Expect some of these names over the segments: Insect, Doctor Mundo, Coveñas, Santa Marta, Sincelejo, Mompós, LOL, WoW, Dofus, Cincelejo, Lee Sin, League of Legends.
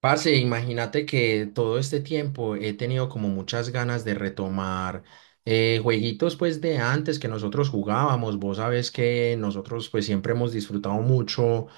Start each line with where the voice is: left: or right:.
right: Parce, imagínate que todo este tiempo he tenido como muchas ganas de retomar jueguitos pues de antes que nosotros jugábamos. Vos sabés que nosotros pues siempre hemos disfrutado mucho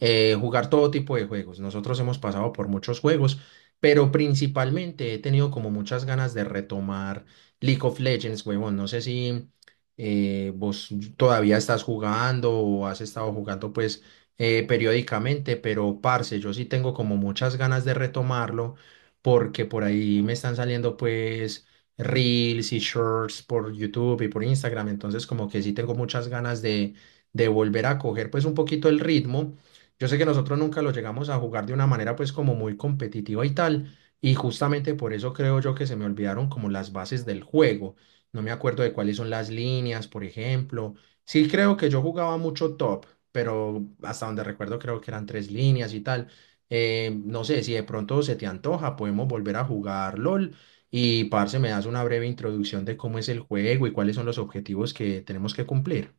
right: jugar todo tipo de juegos. Nosotros hemos pasado por muchos juegos, pero principalmente he tenido como muchas ganas de retomar League of Legends, huevón. No sé si vos todavía estás jugando o has estado jugando pues periódicamente, pero parce, yo sí tengo como muchas ganas de retomarlo porque por ahí me están saliendo pues reels y shorts por YouTube y por Instagram, entonces como que sí tengo muchas ganas de volver a coger pues un poquito el ritmo. Yo sé que nosotros nunca lo llegamos a jugar de una manera pues como muy competitiva y tal, y justamente por eso creo yo que se me olvidaron como las bases del juego. No me acuerdo de cuáles son las líneas, por ejemplo. Sí creo que yo jugaba mucho top, pero hasta donde recuerdo creo que eran tres líneas y tal. No sé, si de pronto se te antoja, podemos volver a jugar LOL y, parce, me das una breve introducción de cómo es el juego y cuáles son los objetivos que tenemos que cumplir.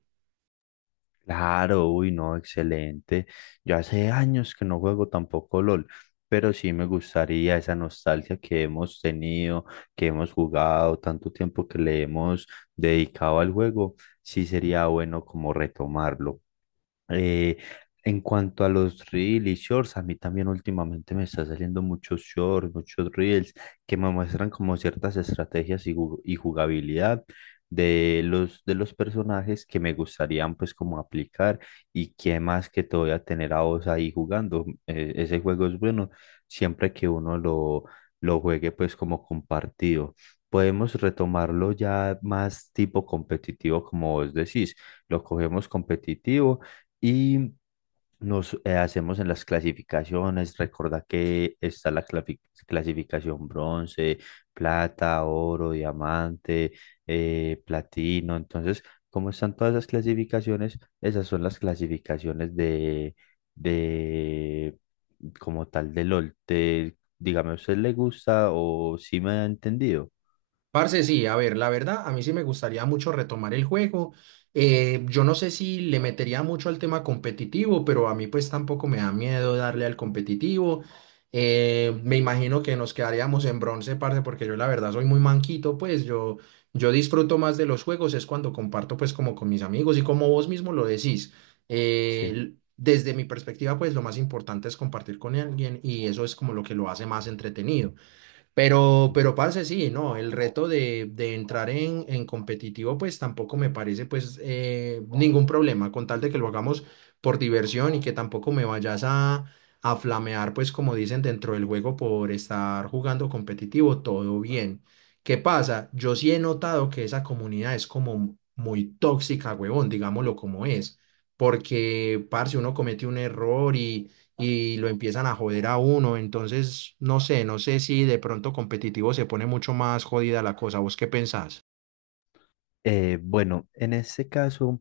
left: Claro, uy, no, excelente. Yo hace años que no juego tampoco LOL, pero sí me gustaría esa nostalgia que hemos tenido, que hemos jugado, tanto tiempo que le hemos dedicado al juego. Sí sería bueno como retomarlo. Eh, en cuanto a los reels y shorts, a mí también últimamente me está saliendo muchos shorts, muchos reels que me muestran como ciertas estrategias y, y jugabilidad de los personajes que me gustarían pues como aplicar, y que más que todo ya tener a vos ahí jugando. Ese juego es bueno siempre que uno lo juegue pues como compartido. Podemos retomarlo ya más tipo competitivo, como vos decís, lo cogemos competitivo y nos hacemos en las clasificaciones. Recuerda que está la clasificación bronce, plata, oro, diamante, platino. Entonces, como están todas esas clasificaciones? Esas son las clasificaciones de como tal de LOL. Dígame, ¿a usted le gusta o si me ha entendido?
right: Parce, sí, a ver, la verdad, a mí sí me gustaría mucho retomar el juego. Yo no sé si le metería mucho al tema competitivo, pero a mí pues tampoco me da miedo darle al competitivo. Me imagino que nos quedaríamos en bronce, parce, porque yo la verdad soy muy manquito, pues yo disfruto más de los juegos, es cuando comparto pues como con mis amigos y como vos mismo lo decís.
left: Sí.
right: Desde mi perspectiva, pues lo más importante es compartir con alguien y eso es como lo que lo hace más entretenido. Pero parce, sí, no, el reto de entrar en competitivo, pues tampoco me parece pues ningún problema, con tal de que lo hagamos por diversión y que tampoco me vayas a flamear, pues como dicen dentro del juego por estar jugando competitivo, todo bien. ¿Qué pasa? Yo sí he notado que esa comunidad es como muy tóxica, huevón, digámoslo como es, porque, parce, uno comete un error y lo empiezan a joder a uno. Entonces, no sé, no sé si de pronto competitivo se pone mucho más jodida la cosa. ¿Vos qué pensás?
left: Bueno, en este caso.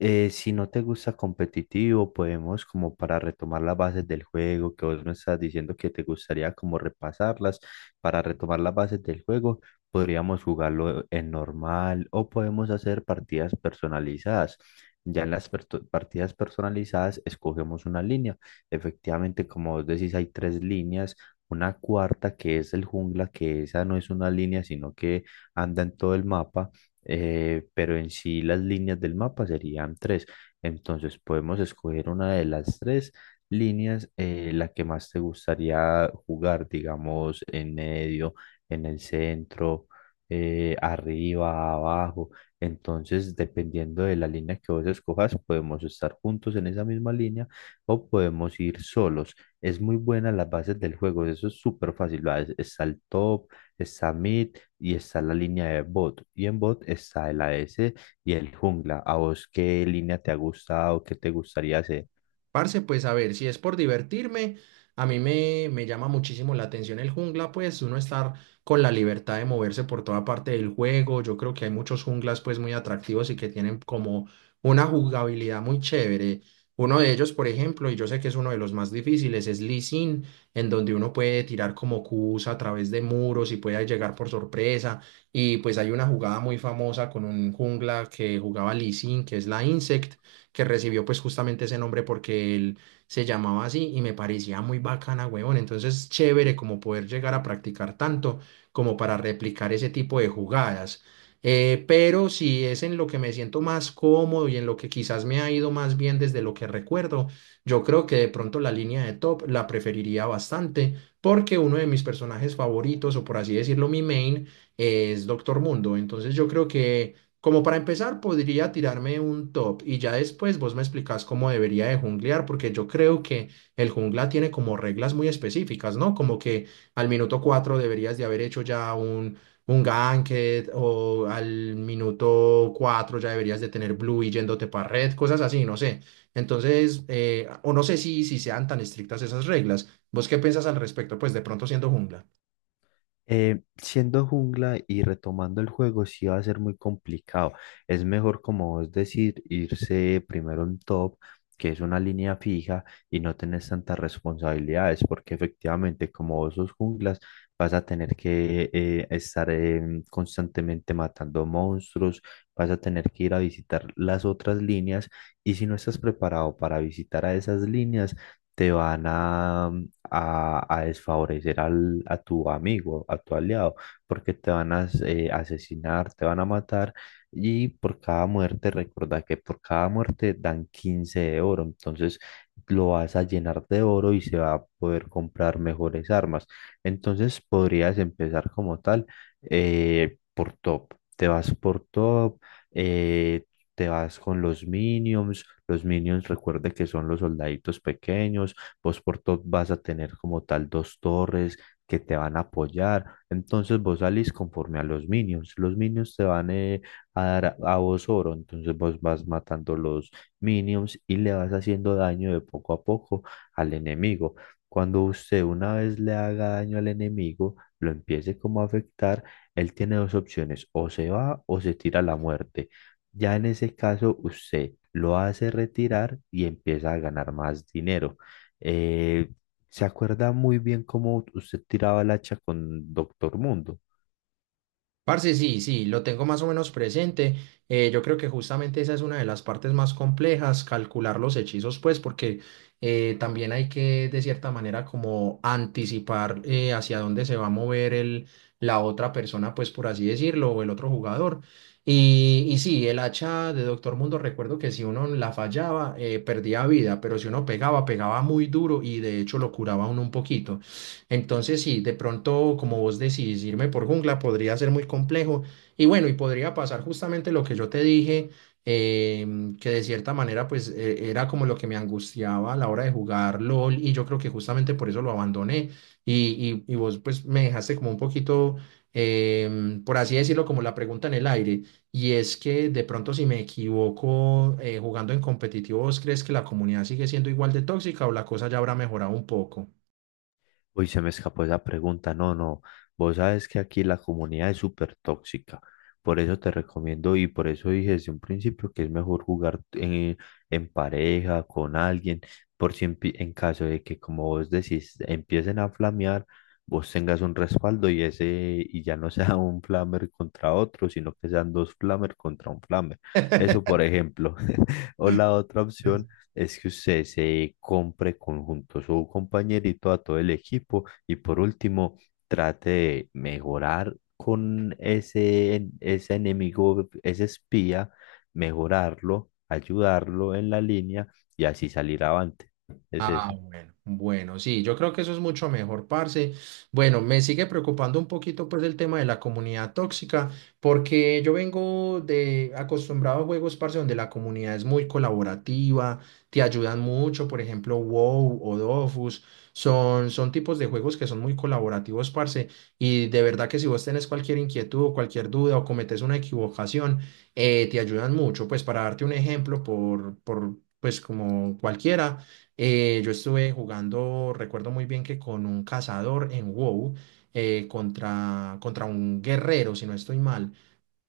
left: Si no te gusta competitivo, podemos como para retomar las bases del juego, que vos me estás diciendo que te gustaría como repasarlas, para retomar las bases del juego, podríamos jugarlo en normal o podemos hacer partidas personalizadas. Ya en las partidas personalizadas escogemos una línea. Efectivamente, como vos decís, hay tres líneas. Una cuarta que es el jungla, que esa no es una línea, sino que anda en todo el mapa, pero en sí las líneas del mapa serían tres. Entonces podemos escoger una de las tres líneas, la que más te gustaría jugar, digamos, en medio, en el centro, arriba, abajo. Entonces, dependiendo de la línea que vos escojas, podemos estar juntos en esa misma línea o podemos ir solos. Es muy buena las bases del juego, eso es súper fácil. Va, está el top, está mid, y está la línea de bot. Y en bot está el AS y el jungla. ¿A vos qué línea te ha gustado? ¿Qué te gustaría hacer?
right: Parce, pues a ver, si es por divertirme, a mí me llama muchísimo la atención el jungla, pues uno estar con la libertad de moverse por toda parte del juego. Yo creo que hay muchos junglas pues muy atractivos y que tienen como una jugabilidad muy chévere. Uno de ellos, por ejemplo, y yo sé que es uno de los más difíciles, es Lee Sin, en donde uno puede tirar como Qs a través de muros y puede llegar por sorpresa. Y pues hay una jugada muy famosa con un jungla que jugaba Lee Sin, que es la Insect que recibió pues justamente ese nombre porque él se llamaba así y me parecía muy bacana, huevón. Entonces, chévere como poder llegar a practicar tanto como para replicar ese tipo de jugadas. Pero si es en lo que me siento más cómodo y en lo que quizás me ha ido más bien desde lo que recuerdo, yo creo que de pronto la línea de top la preferiría bastante porque uno de mis personajes favoritos, o por así decirlo, mi main, es Doctor Mundo. Entonces yo creo que como para empezar, podría tirarme un top y ya después vos me explicás cómo debería de junglear, porque yo creo que el jungla tiene como reglas muy específicas, ¿no? Como que al minuto 4 deberías de haber hecho ya un ganket o al minuto 4 ya deberías de tener blue y yéndote para red, cosas así, no sé. Entonces, o no sé si sean tan estrictas esas reglas. ¿Vos qué piensas al respecto? Pues de pronto siendo jungla.
left: Siendo jungla y retomando el juego, sí va a ser muy complicado. Es mejor, como vos decir, irse primero en top, que es una línea fija y no tenés tantas responsabilidades, porque efectivamente, como vos sos junglas, vas a tener que estar constantemente matando monstruos, vas a tener que ir a visitar las otras líneas, y si no estás preparado para visitar a esas líneas, te van a a desfavorecer a tu amigo, a tu aliado, porque te van a asesinar, te van a matar, y por cada muerte, recuerda que por cada muerte dan 15 de oro, entonces lo vas a llenar de oro y se va a poder comprar mejores armas. Entonces podrías empezar como tal por top, te vas por top, eh, te vas con los minions. Los minions recuerda que son los soldaditos pequeños. Vos por top vas a tener como tal dos torres que te van a apoyar, entonces vos salís conforme a los minions te van a dar a vos oro, entonces vos vas matando los minions y le vas haciendo daño de poco a poco al enemigo. Cuando usted una vez le haga daño al enemigo, lo empiece como a afectar, él tiene dos opciones, o se va o se tira a la muerte. Ya en ese caso, usted lo hace retirar y empieza a ganar más dinero. Eh, se acuerda muy bien cómo usted tiraba el hacha con Doctor Mundo.
right: Parce, sí, sí, lo tengo más o menos presente. Yo creo que justamente esa es una de las partes más complejas, calcular los hechizos, pues, porque también hay que, de cierta manera, como anticipar hacia dónde se va a mover la otra persona, pues, por así decirlo, o el otro jugador. Sí, el hacha de Doctor Mundo, recuerdo que si uno la fallaba, perdía vida, pero si uno pegaba, pegaba muy duro y de hecho lo curaba a uno un poquito. Entonces, sí, de pronto, como vos decís, irme por jungla podría ser muy complejo. Y bueno, y podría pasar justamente lo que yo te dije, que de cierta manera, pues era como lo que me angustiaba a la hora de jugar LOL. Y yo creo que justamente por eso lo abandoné. Y vos, pues, me dejaste como un poquito, por así decirlo, como la pregunta en el aire. Y es que de pronto, si me equivoco jugando en competitivo, ¿vos crees que la comunidad sigue siendo igual de tóxica o la cosa ya habrá mejorado un poco?
left: Uy, se me escapó esa pregunta. No, no. Vos sabes que aquí la comunidad es súper tóxica. Por eso te recomiendo y por eso dije desde un principio que es mejor jugar en pareja, con alguien, por si en, en caso de que, como vos decís, empiecen a flamear, vos tengas un respaldo y ese, y ya no sea un flamer contra otro, sino que sean dos flamer contra un flamer. Eso, por ejemplo. O la otra opción es que usted se compre conjunto su compañerito a todo el equipo y, por último, trate de mejorar con ese, ese enemigo, ese espía, mejorarlo, ayudarlo en la línea y así salir avante. Es
right: Ah,
left: eso.
right: bueno, bueno, sí, yo creo que eso es mucho mejor, parce. Bueno, me sigue preocupando un poquito pues el tema de la comunidad tóxica, porque yo vengo de acostumbrado a juegos, parce, donde la comunidad es muy colaborativa, te ayudan mucho, por ejemplo, WoW o Dofus, son tipos de juegos que son muy colaborativos, parce, y de verdad que si vos tenés cualquier inquietud o cualquier duda o cometes una equivocación, te ayudan mucho, pues para darte un ejemplo por pues como cualquiera. Yo estuve jugando, recuerdo muy bien que con un cazador en WoW contra un guerrero, si no estoy mal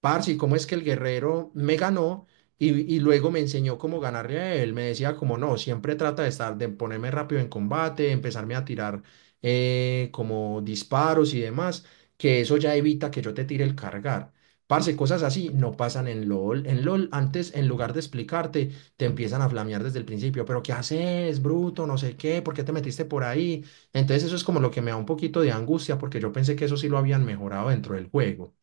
right: parce, ¿cómo es que el guerrero me ganó? Luego me enseñó cómo ganarle a él. Me decía como no, siempre trata de estar, de ponerme rápido en combate, empezarme a tirar como disparos y demás, que eso ya evita que yo te tire el cargar. Parce, cosas así no pasan en LOL. En LOL, antes, en lugar de explicarte, te empiezan a flamear desde el principio. Pero, ¿qué haces, bruto? No sé qué, ¿por qué te metiste por ahí? Entonces, eso es como lo que me da un poquito de angustia, porque yo pensé que eso sí lo habían mejorado dentro del juego.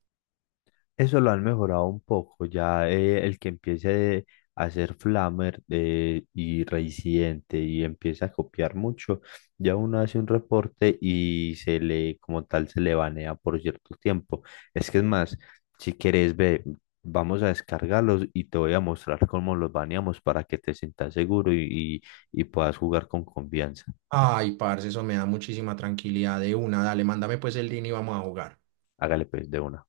left: Eso lo han mejorado un poco. Ya el que empiece a hacer Flammer y Reincidente y empieza a copiar mucho, ya uno hace un reporte y se le, como tal, se le banea por cierto tiempo. Es que es más, si quieres, ve, vamos a descargarlos y te voy a mostrar cómo los baneamos para que te sientas seguro y, y puedas jugar con confianza.
right: Ay, parce, eso me da muchísima tranquilidad de una. Dale, mándame pues el link y vamos a jugar.
left: Hágale pues de una.